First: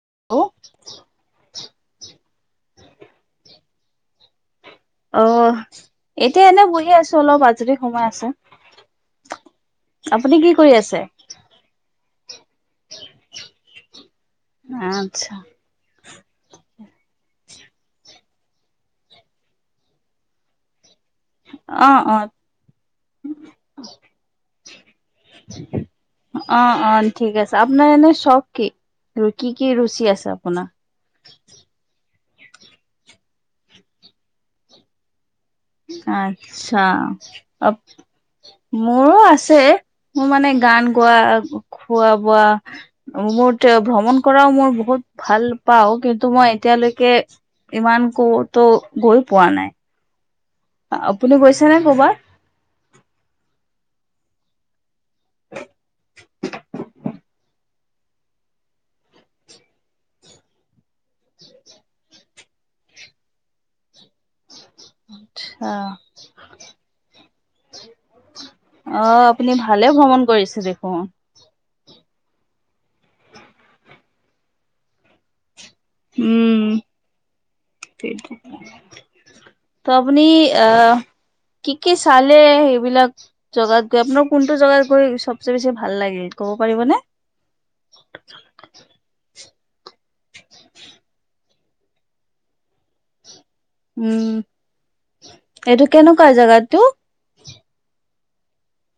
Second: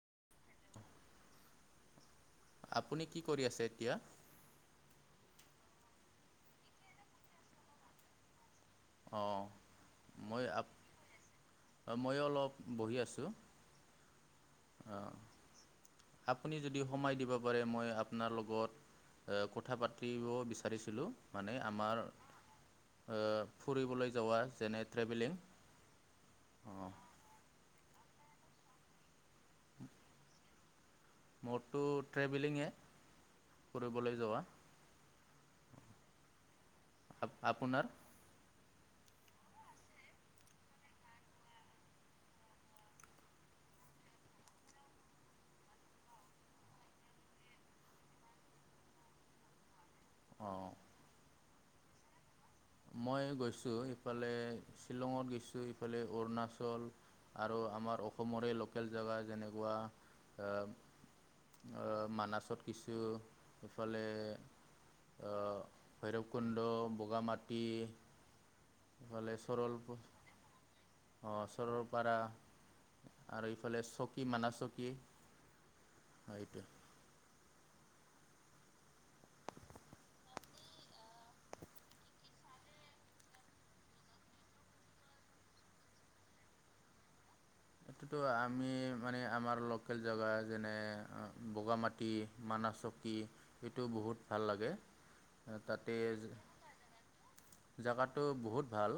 Hello আপুনি কি কৰি আছে এতিয়া অ এতিয়া এনে বহি আছো অলপ আজৰি সময় আছে অঁ আপুনি কি কৰি আছে হয় ময়ো অলপ বহি আছোঁ অঁ আচ্ছা আপুনি যদি কমাই দিব পাৰে মই আপোনাৰ লগত কথা পাতিব বিচাৰিছিলো মানে অ আমাৰ অ ফুৰিবলৈ যোৱা যেনে ট্ৰেভেলিং অ অঁ অ ঠিক আছে আপোনাৰ এনে চখ কি আৰু কি কি ৰুচি আছে আপোনাৰ মোৰতো ট্ৰেভেলিঙে কৰিবলৈ যোৱা আচ্ছা অ আপোনাৰ? মোৰো আছে মোৰ মানে গান গোৱা খোৱা বোৱা মোৰ ভ্ৰমণ কৰাও মই বহুত ভাল পাওঁ কিন্তু মই এতিয়ালৈকে ইমান কতো গৈ পোৱা নাই [inaudible] আপুনি গৈছেনে কৰ'বাত মই গৈছোঁ ইফালে শ্বিলঙত গৈছো ইফালে অৰুণাচল আৰু আমাৰ অসমৰে লোকেল জেগা যেনেকুৱা অ মানাছত কিছু এইফালে ভৈৰৱ কুণ্ড বুগামাঠ অ আপুনি ভালে ভ্ৰমণ কৰিছে দেখোন ওচৰৰ পাৰা আৰু এইফালে চকী মানা চকী সেইটোৱেই উম ত আপুনি আ কি কি চালে সেইবিলাক জেগাত গৈ আপোনাৰ কোনটো জেগাত গৈ চবচে বেছি ভাল লাগে ক'ব পাৰিবনে এইটোতো আমি মানে আমাৰ লোকেল জেগা যেনে বগামাটি, মানাহ চকী উম, এইটো কেনেকুৱা তাতে জেগাটো? জেগাটো বহুত ভাল।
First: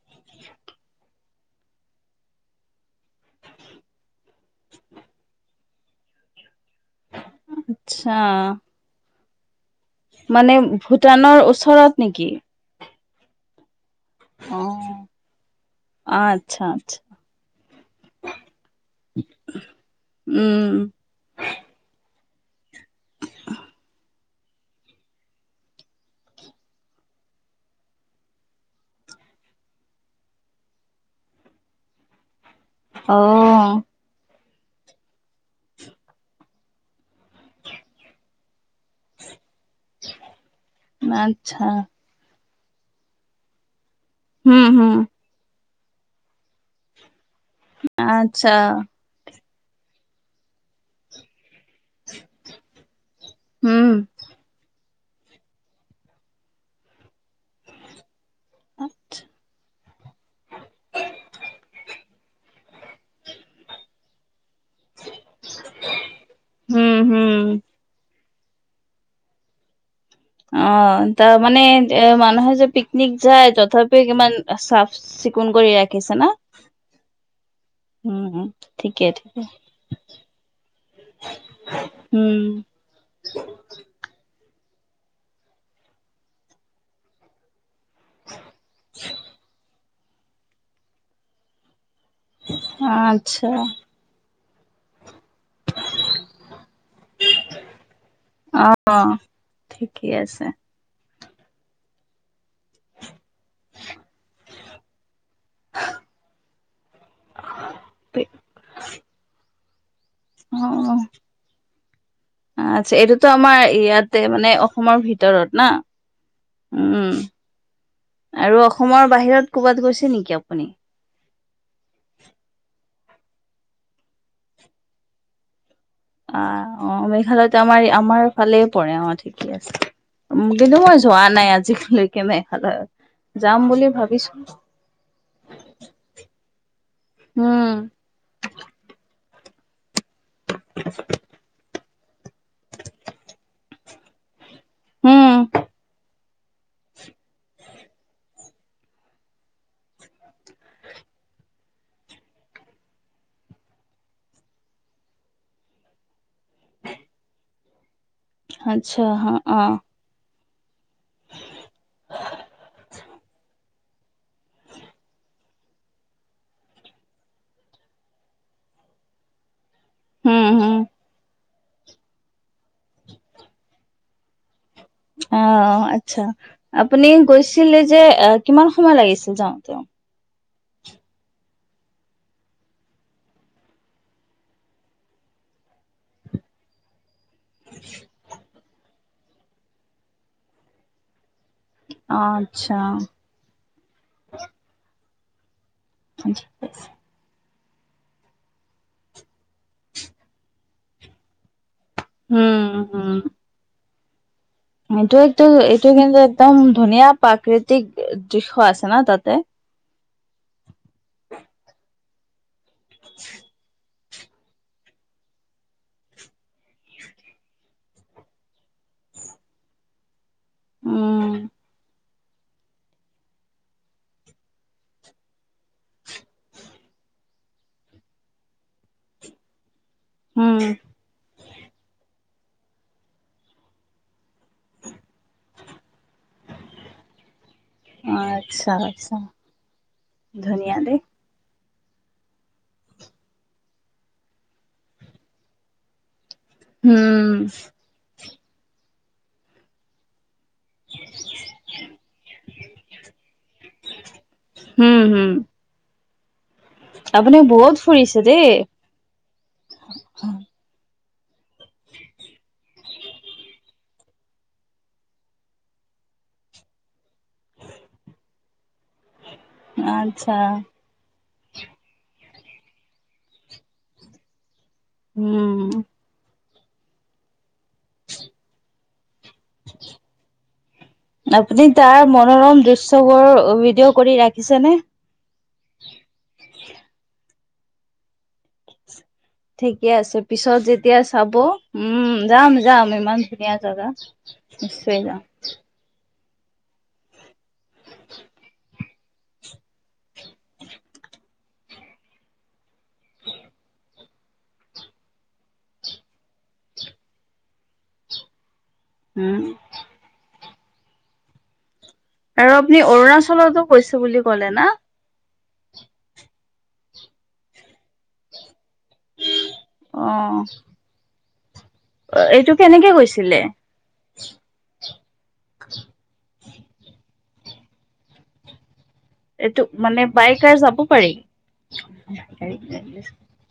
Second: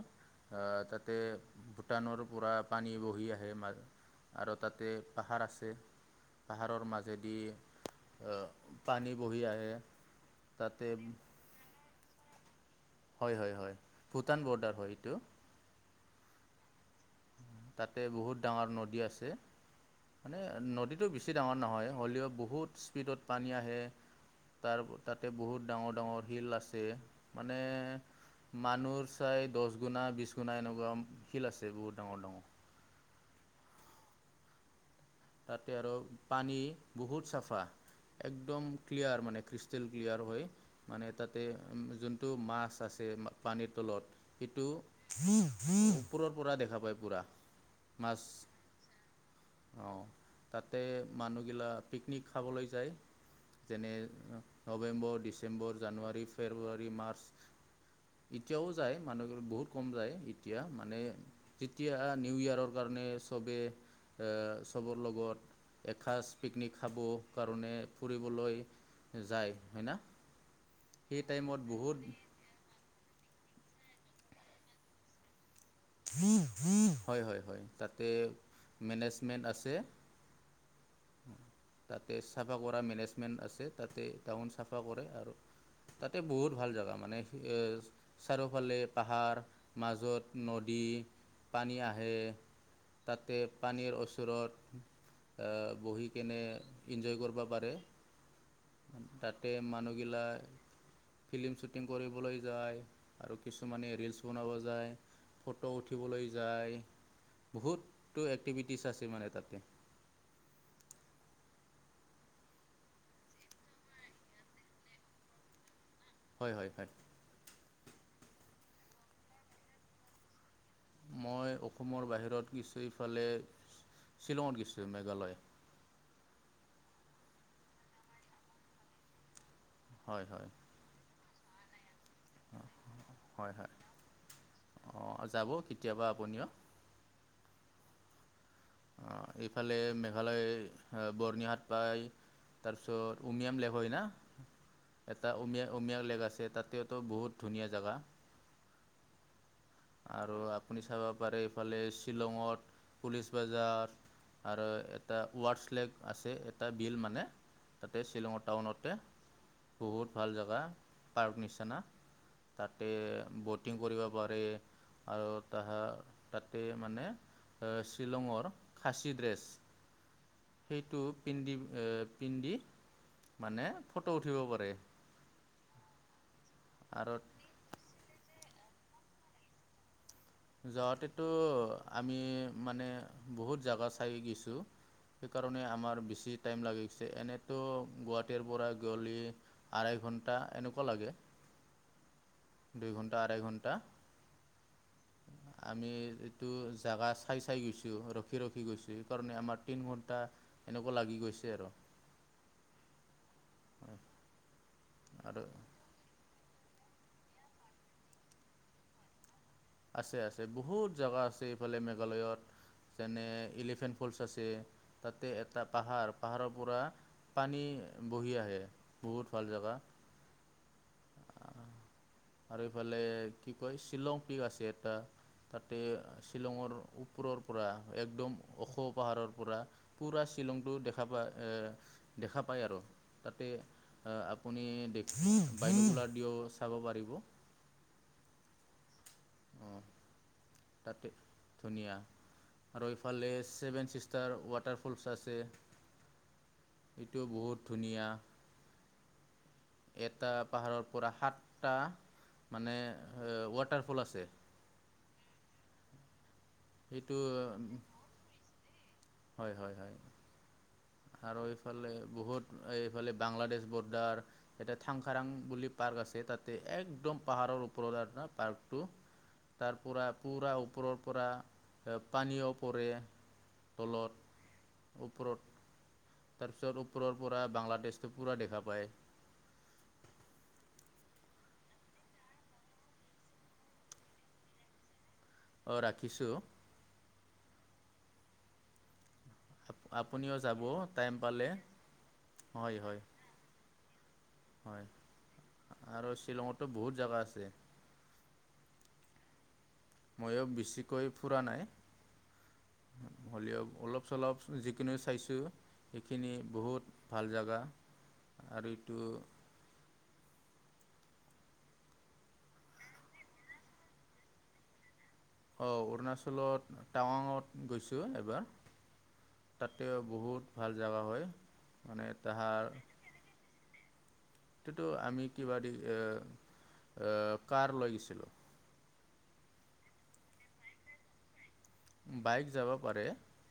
তাতে ভূটানৰ পৰা পানী বঢ়ি আহ্‌ আহে মানে আৰু তাতে পাহাৰ আছে। পাহাৰৰ মাজেদি, আচ্ছা আ পানী বঢ়ি আহে। মানে, তাতে ভূটানৰ ওচৰত নেকি? হ'য়, হ'য় হ'য় ভূটান বৰ্ডাৰ হ'য় এইটো। অঁ, আচ্ছা আচ্ছা। তাতে বহুত ডাঙৰ নদী আছে। মানে, উম নদীটো বেছি ডাঙৰ নহয় হলেও বহুত স্পীডত পানী আহে। তাৰ, তাতে বহুত ডাঙৰ, ডাঙৰ শিল আছে। মানে মানুহ চাই, দশ গুনা, বিশ গুনা এনেকুৱা শিল আছে বহুত ডাঙৰ ডাঙৰ। অঁ তাতে আৰু পানী বহুত চাফা। একদম ক্লিয়াৰ মানে খ্ৰিষ্টিল ক্লিয়াৰ হ'য়। মানে, তাতে আচ্ছা যোনটো মাহ্‌ -চাছ্‌ আছে পানীৰ তলত, হুম সেইটো হুম ওপৰৰ পৰা দেখা পায় পুৰা। আচ্ছা। অঁ, তাতে মানুহ গিলা পিকনিক খাবলৈ যায়। হুম যেনে ধৰক November, December, January, February, March. এতিয়াও যায়, মানুহবোৰ বহুত কম যায়। এতিয়া মানে, যেতিয়া নিউ ইয়েৰৰ কাৰণ্‌ ণে চবে, আঁ চবৰ লগত এসাজ পিকনিক হুম খাব হুম কাৰণে ফুৰি বলৈ যায় হ'য় না? অঁ, সেই তাৰ টাইমত মানে বহুত মানুহে যে পিক্‌ নিক যায়। তথাপিও কিমান চাফ চিকুণ কৰি ৰাখিছে না? হ'য়, হ'য় হ'য় তাতে উম, ঠিকে ঠিকে মেনেজমেণ্ট আছে। তাতে উম, চাফা কৰা মেনেজমেণ্ট আছে গ্ৰাউনচ্‌ চাফা কৰে আৰু তাতে বহুত ভাল জেগা মানে, এ চাৰিওফালে পাহাৰ, মাজত নদী, পানী আহ্‌ আহে তাতে আচ্ছা পানীৰ ওচৰত বহিকেনে ইনজয় কৰিব পাৰে। অঁ, তাতে ঠিকেই মানুহগিলা আছে। ফিল্ম শ্বুটিং কৰিবলৈ যায় আৰু কিছুমানে ৰিলচ্‌ বনাব যায়। ফটো উঠিবলৈ যায় বহুতটো এক্টিভিটিছ আছে মানে, তাতে। অঁ, অঁ। আচ্ছা, এইতোটো আমাৰ ইয়াতে মানে, অসমৰ ভিতৰত না? হ'য়, হ'য়, হ'য়। উম, আৰু অসমৰ বাহিৰত ক'বাত গৈছে নেকি আপ মই অসমৰ বাহিৰত গৈছোঁ এইফালে শ্বিলংত গৈছো, মেঘালয়। অঁ, অঁ মেঘালয়টো আমাৰ, আমাৰ ফালেই পৰে। অঁ ঠিক ঠিকে আছে। হয় হয় কিন্তু মই যোৱা নাই আজিলৈ কে মেঘালয়। হয় যাম হয় বুলি ভাৱিছো। অঁ যাব কেতিয়াবা আপুনিও হোঁ। অঁ এইফালে মেঘালয় আ বৰ্ণিহাট পায় তাৰপিছত উমিয়াম লেক হয় না? উম, এটা উমিয়া উমিয়াৰ লেক আছে। ছে তাতেটো বহুত ধুনীয়া জাগা। আৰু আপুনি চাব পাৰে এইফালে শ্বিলঙত পুলিচ বাজাৰ আৰু এটা ৱাৰ্ডছ লেক আছে, এটা বিল মানে, তাত শ্বিলংৰ টাউনতে আচ্ছা অ', বহুত ভাল জা থ পাৰ্ক নিচিনা। তাতে ব'টিং কৰিব পাৰে। আৰু তাহা তাতে মানে শ্বিলঙৰ খাচী ড্ৰেছ উম, উম। হম সেইটো পিন্ধি পিন্ধি মানে ফটো উঠিব পাৰে। অ, আচ্ছা আপুনি আৰু গৈছিলে যে আহ কিমান সময় লাগিছিল যাওঁতে? যাওঁতেটো আমি মানে বহুত জাগা চাই গৈছো। সেইকাৰণে আমাৰ বেছি টাইম লাগি গৈছে। এনে তো গুৱাহাটীৰ পৰা গলি আঢ়ৈ ঘণ্টা এনেকুৱা লাগে। আচ্ছা। দুই ঘণ্টা আঢ়াই ঘণ্টা। আমি এইটো জাগা চাই চাই গৈছো ৰখি- ৰখি গৈছোঁ। সেইকাৰণে আমাৰ তিন ঘণ্টা এনেকুৱা লাগি গৈছে আৰু। উম, হম। এইটো আৰু একটো এইটো কিন্তু একদম ধুনীয়া প্ৰাকৃতিক দৃশ্য আছে না তাতে? আছে, আছে বহুত জাগা আছে। এইফালে মেঘালয়ত যেনে এলিফেণ্ট ফলচ আছে। তাতে এটা পাহাৰ পাহাৰৰ পৰা পানী বহি আহে। বহুত ভাল জাগা। [inaudible] উম, আৰু এইফালে কি কয় শ্বিলং পিক আছে এটা। তাতে শ্বিলঙৰ ওপৰৰ পৰা একদম ওখ পাহাৰৰ পৰা পূৰা উম, শ্বিলংটো দেখা পায়। এ, দেখা পায় আৰু তাতে আপুনি [unintelligible] ডিঅ' চাব পাৰিব। অঁ ধুনিয়া দেই। তাতে ধুনীয়া আৰু এইফালে ছেভেন ছিষ্টাৰ ৱাটাৰফলছ আছে। এইটো উম, বহুত ধুনীয়া। এ সাতটা পাহাৰৰ পৰা সাতটা মানে ৱাটাৰফল আছে। হুম, হুম। সেইটো আপুনি উ বহুত ফুৰিছে দেই। হয় হয় হয় আৰু এইফালে বহুত এইফালে বাংলাদেছ বৰ্ডাৰ এটা থংখাৰাং বুলি পাৰ আছে তাতে একদম পাহাৰৰ ওপৰত না টো তাৰ পৰা আচ্ছা পুৰা ওপৰৰ পৰা পানীও পৰে, তলত ওপৰত। উম। তাৰপিছত ওপৰৰ পৰা বাংলাদেছটো পুৰা দেখা পায়। [inaudible] আপুনি তাৰ মনোৰম দৃশ্যবোৰ ভিডিঅ' কৰি ৰাখিছেনে? অ, ৰাখিছোঁ। ঠিকে আছে আপুনিও পিছত যাব যেতিয়া টাইম চাব পালে উম যা, ম হয় যাম হয় ইমান ধুনীয়া জেগা। হয় নিশ্চয় জাম। আৰু শ্বিলঙতো বহুত জাগা আছে। ময়ো বেছিকৈ ফুৰা নাই। উ। হ'লেও অলপ-চলপ যিখিনি চাইছোঁ সেইখিনি বহুত ভাল জেগা। আৰু এইটো উম। আৰু আপুনি অৰুণাচলতো কৈছে বুলি কলে না? অ, অৰুণাচলত টাৱাঙত গৈছো এবাৰ। তাতে বহুত ভাল জাগা হয়। অ, এইটো কেনেকে গৈছিলে? কিটো আমি কিবা দি কাৰ ল গিছিলো। এইটো মানে বাইকাৰ যাব পাৰি। বাইক যাব পাৰে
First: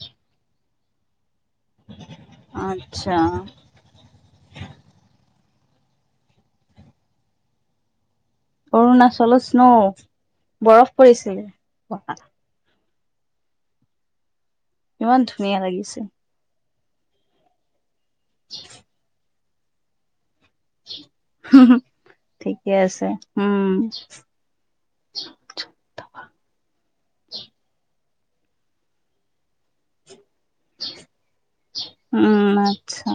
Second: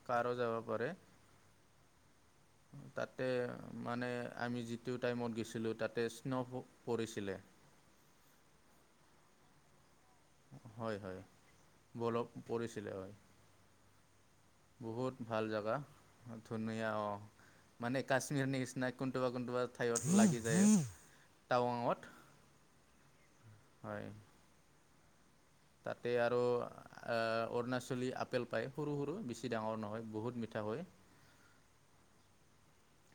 কাৰো যাব পাৰে। আচ্ছা তাতে মানে আমি যিটো টাইমত গৈছো। তাতে স্' পৰিছিল। অৰুণাচলত ন বৰফ হয় হয় পৰিছিলে। বৰফ পৰিছিলে বহুত ইমান ভাল ধুনীয়া জাগা লাগিছে ন অ মানে কাশ্মীৰ নি নিচিনা কোনোবা কোনোবা ঠাইত লাগিছিল। ঠিকে আছে উম। হয় তাতে আৰু অৰুণাচলী আপেল পায় সৰু সৰু বেছি ডাঙৰ নহয় বহুত ম। জাব ই। উম আচ্ছা।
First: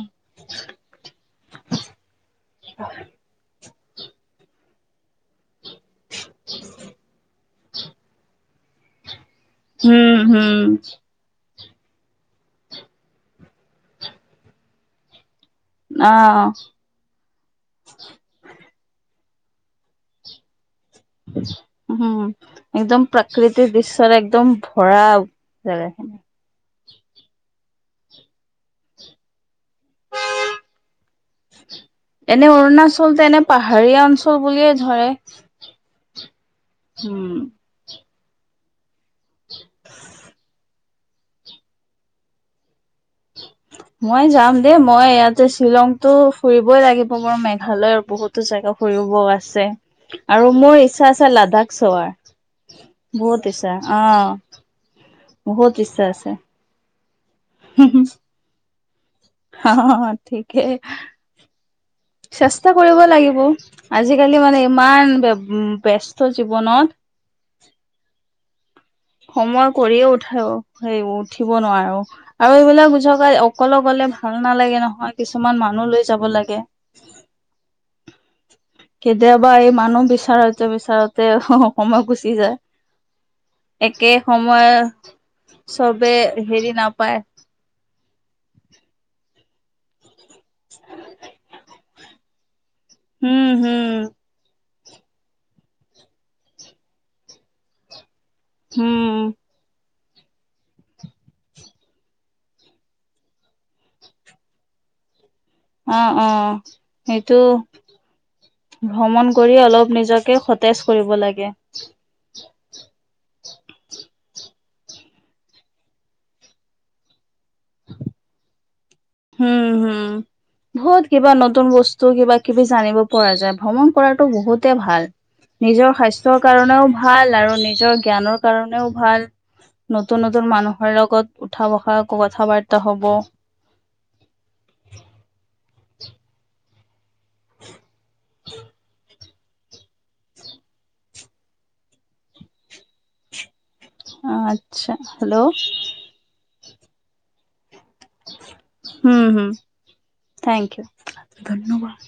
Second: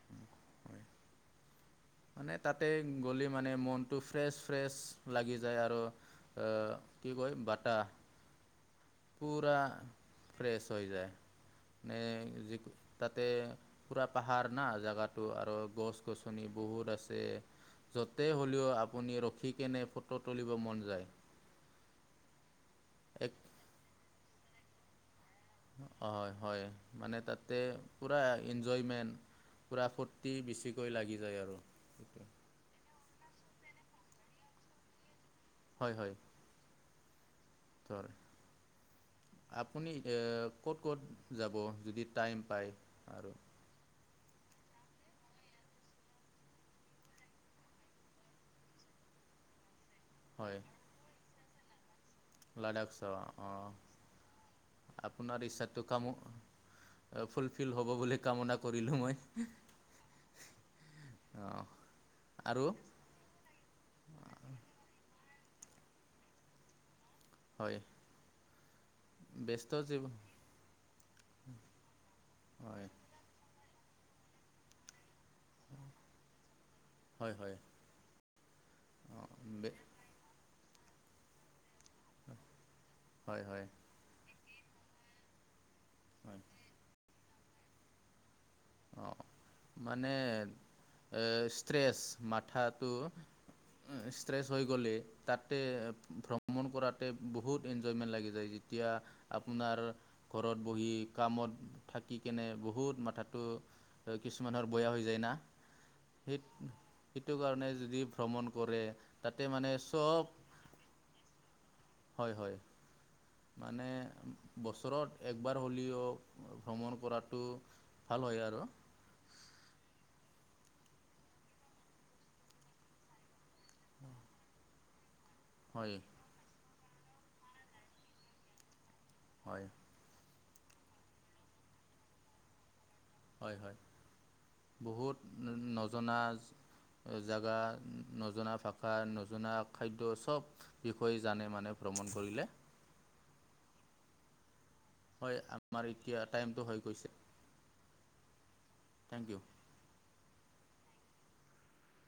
মানে তাতে গ'লে মানে মনতটো ফ্ৰেচ ফ্ৰেচ লাগি। য আৰু কয় বতাহ পূৰা উম হম ফ্ৰেছ হৈ যায়। মে য তাতে পুৰা পাহাৰ না জোগাটো আৰু। গছ অহ। গছনি বহুত যতে হলেও আপুনি ৰখি কেনে ফটো তুলিব মন। যায়। উম একদম এক প্ৰাকৃতিক দৃশ্য বেছি একদম ভৰা। জেগাখিনি। হয় হয় মানে তাতে পুৰা এনজয়মেণ্ট। পূৰা ফূুৰ্তি বেছিকৈ লাগি যায় আৰু স। আচল তেনে পাহাৰীয়া অঞ্চল বুলিয়ে ধৰে। হয় হয়। উম। আপুনি ক'ত। ক'ত যাব যদি টাইম পায়। উ আৰু [unintelligible] মই যাম দেই মই ইয়াতে শ্বিলংতো ফুৰিবই লাগিব বাৰ মেঘালয়ৰ বহুতো জাগগা। কৰিব আছে আৰু হয় মোৰ ইচ্ছা আছে লাডাখ চোৱাৰ। লাডাখ চাৱা বহুত অঁ ইচ্ছা আহ আপোনাৰ ইচ্ছাটো বহুত ইচ্ছা কামো আছে। ফুলফিল হব বুলি কামনা কৰিলো মই। অ ঠিকেই। অঁ আৰু চেষ্টা কৰিব লাগিব আজিকালি মানে ইমান ব। উম বস্ত জীৱনত। হয়। সময় ব্যস্ত জীৱ কৰিয়ে উঠাই সেই উঠিব নোৱাৰো আৰু হয় এইবিলাক বুচ। সকলো গলে ভাল নালাগে নহয় কিছুমান মানুহ লৈ যাব লাগে। হয় হয় অঁ কেতিয়াবা বে এই মানুহ বিচাৰোতে বিচাৰোতে সময় গুচি যায়। হয় হয়। একে সময় চবে হয় হেৰি নাপায়। অঁ [unintelligible] মানে সষ্ট্ৰেছ মথাত। উম হম। গলে তাতে ভ্ৰমণ কৰাতে বহুত এনজয়মেন্ট লাগি। যেতিয়া হম আপোনাৰ। ঘৰত বহি কামত থাকি কেনে বহুত মাথা। কিছুমানুহৰ বেয়া হৈ যায় না। অ অ সেই সেইটো কাৰণে যদি ভ্ৰমণ কৰে তাতে মানে চব। তেজ কৰিব লাগে। হয় হয়। মানে বছৰত একবাৰ হ'লেও ভ্ৰমণ কৰাতটো ভাল। ভাল হয় আৰু। হুম হুম। বহুত কিবা নতুন বস্তু কিবা কিবি জানিব পৰা যায় ভ্ৰমণ কৰাতটো বহুতে ভাল। নিজৰ হয় স্বাস্থ্যৰ কাৰণেও ভাল আৰু নিজৰ জ্ঞানৰ কাৰণেও। ভাল হয় নতুন নতুন মানুহৰ লগত উঠা বসা কথা বাৰ। তা হ'ব। হয় হয় বহুত নজনা জাগা, নজনা ভাষা,। খাদ্য সব বিষয়ে জানে মানে ভ্ৰমণ কৰিলে। অ হয় আমাৰ এতিয়া টাইমটো হৈ গৈছে। হম thank you home thank you ধন্যবাদ।